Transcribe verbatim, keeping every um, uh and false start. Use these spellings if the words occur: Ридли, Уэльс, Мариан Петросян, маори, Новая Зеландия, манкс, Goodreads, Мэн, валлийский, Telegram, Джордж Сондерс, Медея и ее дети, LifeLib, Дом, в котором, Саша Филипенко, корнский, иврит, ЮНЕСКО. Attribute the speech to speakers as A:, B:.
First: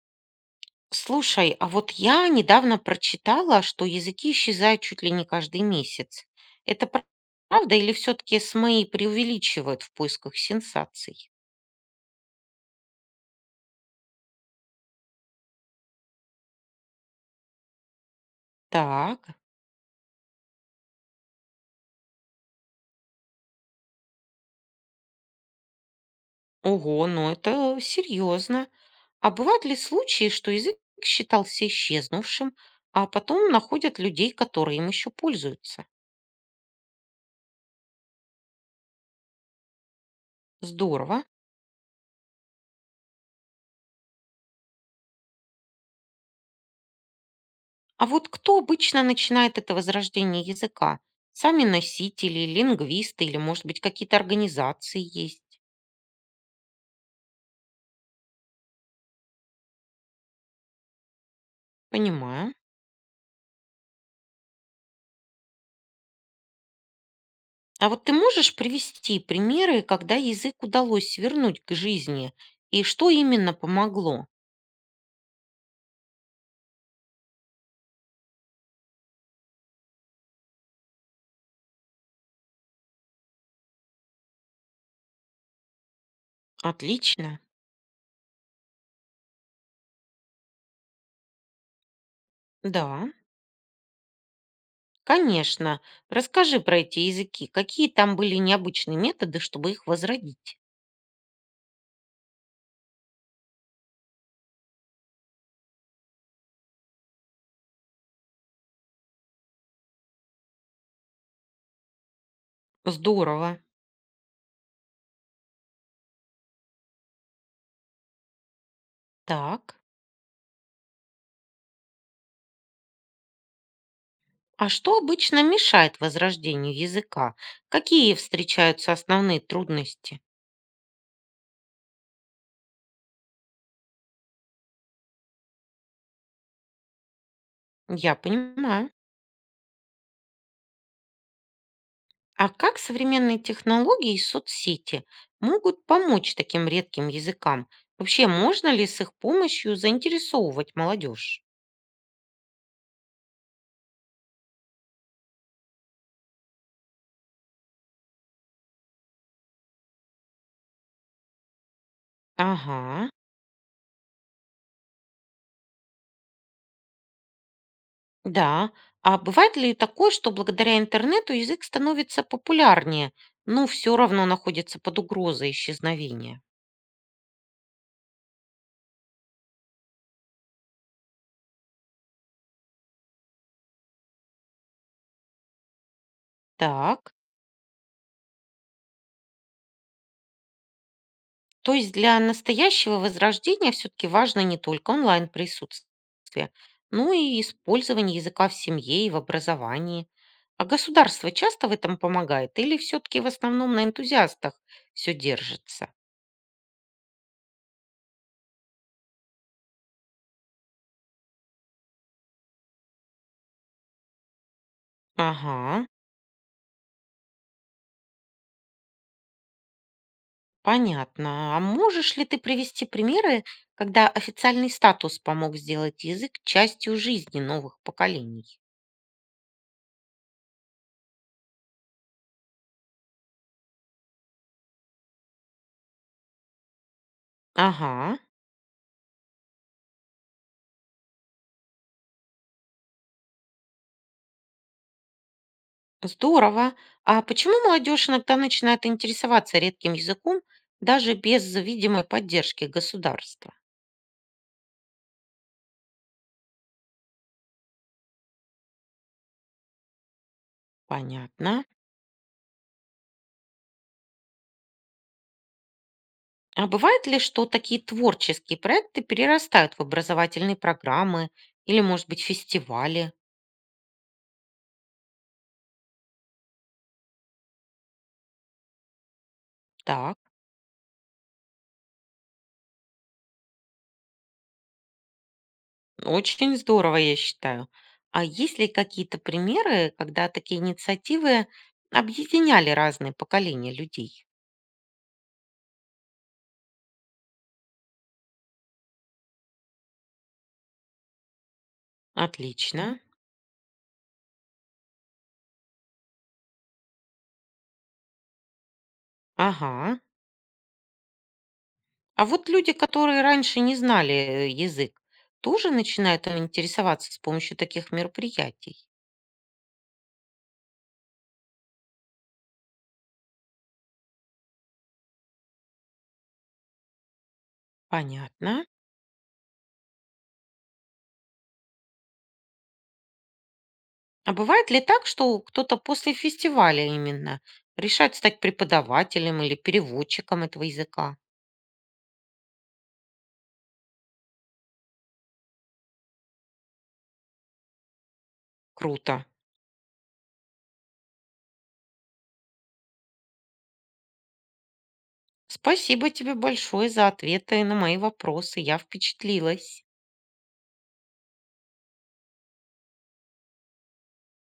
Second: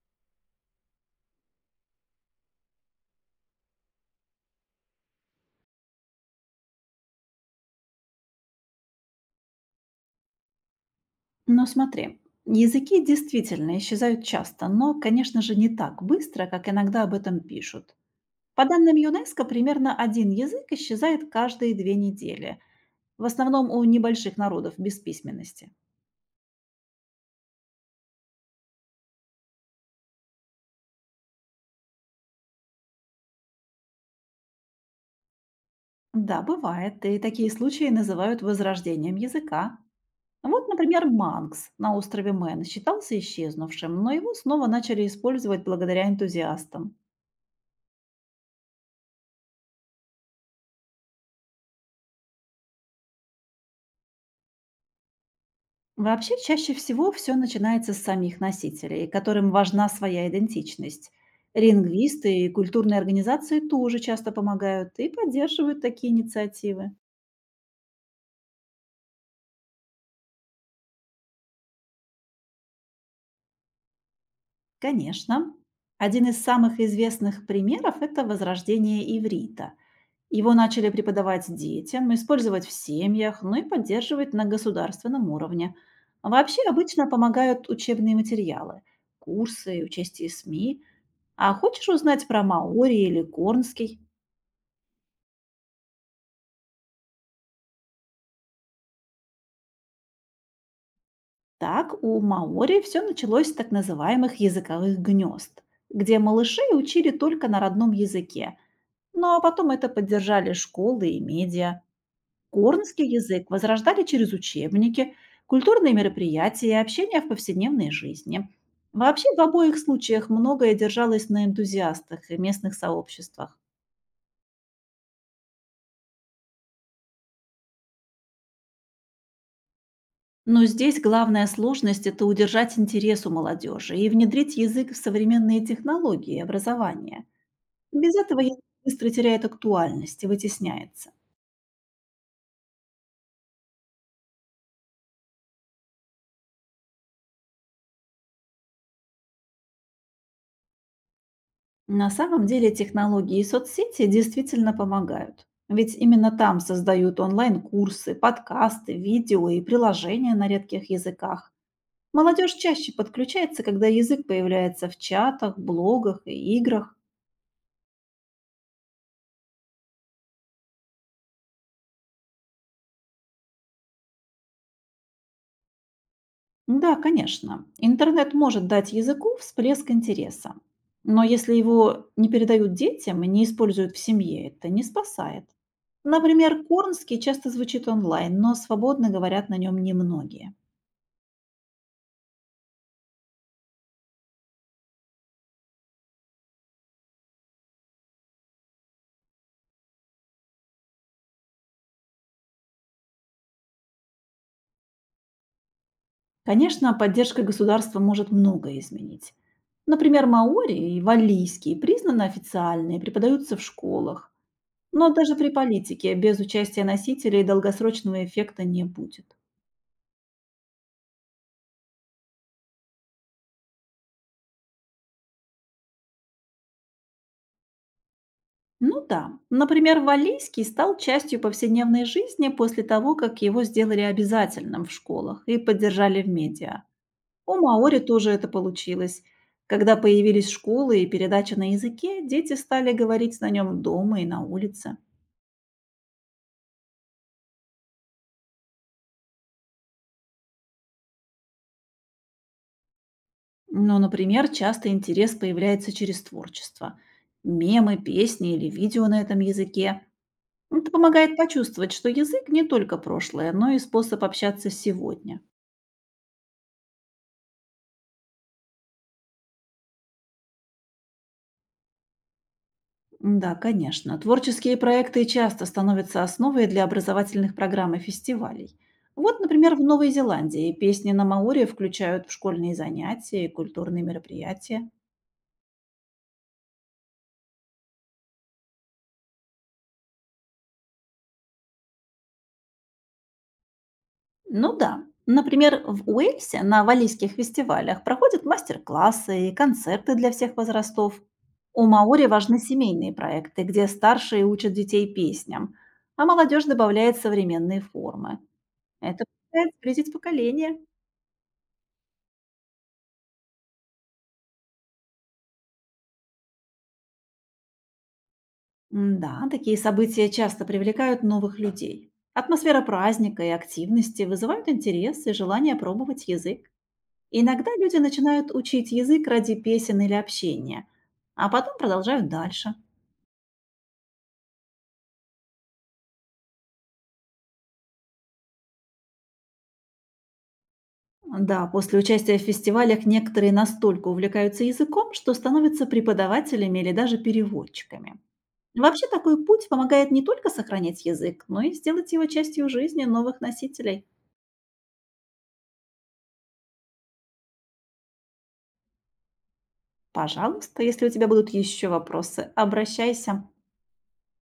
A: Слушай, а вот я недавно прочитала, что языки исчезают чуть ли не каждый месяц. Это пра- правда или все-таки СМИ преувеличивают в поисках сенсаций?
B: Но смотри, языки действительно исчезают часто, но, конечно же, не так быстро, как иногда об этом пишут. По данным
A: Так,
B: ЮНЕСКО, примерно один язык исчезает каждые две недели, в основном у небольших народов без письменности.
A: ого, ну это серьезно. А бывают ли случаи, что язык считался исчезнувшим, а потом находят людей, которые им еще пользуются?
B: Да, бывает, и такие случаи называют возрождением языка. Вот, например,
A: Здорово.
B: манкс на острове Мэн считался исчезнувшим, но его снова начали использовать благодаря энтузиастам.
A: А вот кто обычно начинает это возрождение языка? Сами носители, лингвисты или, может быть, какие-то организации есть?
B: Вообще, чаще всего все начинается с самих носителей, которым важна своя идентичность. Лингвисты и
A: Понимаю.
B: культурные организации тоже часто помогают и поддерживают такие инициативы.
A: А вот ты можешь привести примеры, когда язык удалось вернуть к жизни, и что именно помогло?
B: Конечно. Один из самых известных примеров — это возрождение иврита. Его начали преподавать детям, использовать в семьях, ну и поддерживать на государственном уровне. Вообще обычно
A: Отлично.
B: помогают учебные материалы, курсы, участие С М И. А хочешь узнать про маори
A: Да,
B: или корнский?
A: конечно. Расскажи про эти языки. Какие там были необычные методы, чтобы их возродить?
B: Так у маори все началось с так называемых языковых гнезд, где малышей учили только на родном языке, ну а потом это поддержали школы и медиа. Корнский язык
A: Здорово.
B: возрождали через учебники, культурные мероприятия и общение в повседневной жизни. Вообще в обоих
A: Так.
B: случаях многое держалось на энтузиастах и местных сообществах.
A: А что обычно мешает возрождению языка? Какие встречаются основные трудности?
B: Но здесь главная сложность — это удержать интерес у молодежи и внедрить язык в современные технологии образования.
A: Я
B: Без этого язык
A: понимаю.
B: быстро теряет актуальность и вытесняется.
A: А как современные технологии и соцсети могут помочь таким редким языкам? Вообще, можно ли с их помощью заинтересовывать молодежь?
B: На самом деле технологии и соцсети действительно помогают. Ведь именно там создают онлайн-курсы, подкасты, видео и приложения на редких языках. Молодежь чаще
A: Ага,
B: подключается, когда язык появляется в чатах, блогах и играх.
A: да. А бывает ли такое, что благодаря интернету язык становится популярнее, но все равно находится под угрозой исчезновения?
B: Да, конечно. Интернет может дать языку всплеск интереса. Но если его не передают детям и не используют в семье, это не спасает. Например,
A: Так.
B: корнский часто звучит онлайн, но свободно говорят на нем немногие.
A: То есть для настоящего возрождения все-таки важно не только онлайн-присутствие, но и использование языка в семье и в образовании. А государство часто в этом помогает или все-таки в основном на энтузиастах все держится?
B: Конечно, поддержка государства может многое изменить. Например, маори и валлийские признаны официальные, преподаются в школах. Но даже при
A: Ага,
B: политике без участия носителей долгосрочного эффекта не будет.
A: понятно. А можешь ли ты привести примеры, когда официальный статус помог сделать язык частью жизни новых поколений?
B: Ну да. Например, валийский стал частью повседневной жизни после того, как его сделали обязательным в школах и поддержали в медиа. У маори
A: Ага.
B: тоже это получилось. Когда появились школы и передачи на языке, дети стали говорить на нем дома и на улице.
A: Здорово. А почему молодежь иногда начинает интересоваться редким языком даже без видимой поддержки государства?
B: Но, например, часто интерес появляется через творчество. Мемы, песни или видео на этом языке. Это помогает
A: Понятно.
B: почувствовать, что язык не только прошлое, но и способ общаться сегодня.
A: А бывает ли, что такие творческие проекты перерастают в образовательные программы или, может быть, фестивали?
B: Да, конечно. Творческие проекты часто становятся основой для образовательных программ и фестивалей. Вот, например, в Новой
A: Так,
B: Зеландии песни на маоре включают в школьные занятия и культурные мероприятия.
A: очень здорово, я считаю. А есть ли какие-то примеры, когда такие инициативы объединяли разные поколения людей?
B: Ну да, например, в Уэльсе на валийских фестивалях проходят мастер-классы и концерты для всех возрастов. У маори важны
A: Отлично.
B: семейные проекты, где старшие учат детей песням, а молодежь добавляет современные формы. Это помогает
A: Ага.
B: сблизить поколение.
A: А вот люди, которые раньше не знали э, язык, тоже начинают им интересоваться с помощью таких мероприятий.
B: М-да, такие события часто привлекают новых людей. Атмосфера праздника и активности вызывают интерес и желание пробовать язык. Иногда люди начинают
A: Понятно.
B: учить язык ради песен или общения, а потом продолжают дальше.
A: А бывает ли так, что кто-то после фестиваля именно решает стать преподавателем или переводчиком этого языка?
B: Да, после участия в фестивалях некоторые настолько увлекаются языком, что становятся преподавателями или даже переводчиками. Вообще
A: Круто.
B: такой путь помогает не только сохранять язык, но и сделать его частью жизни новых носителей.
A: Спасибо тебе большое за ответы на мои вопросы. Я впечатлилась.
B: Пожалуйста, если у тебя будут еще вопросы, обращайся.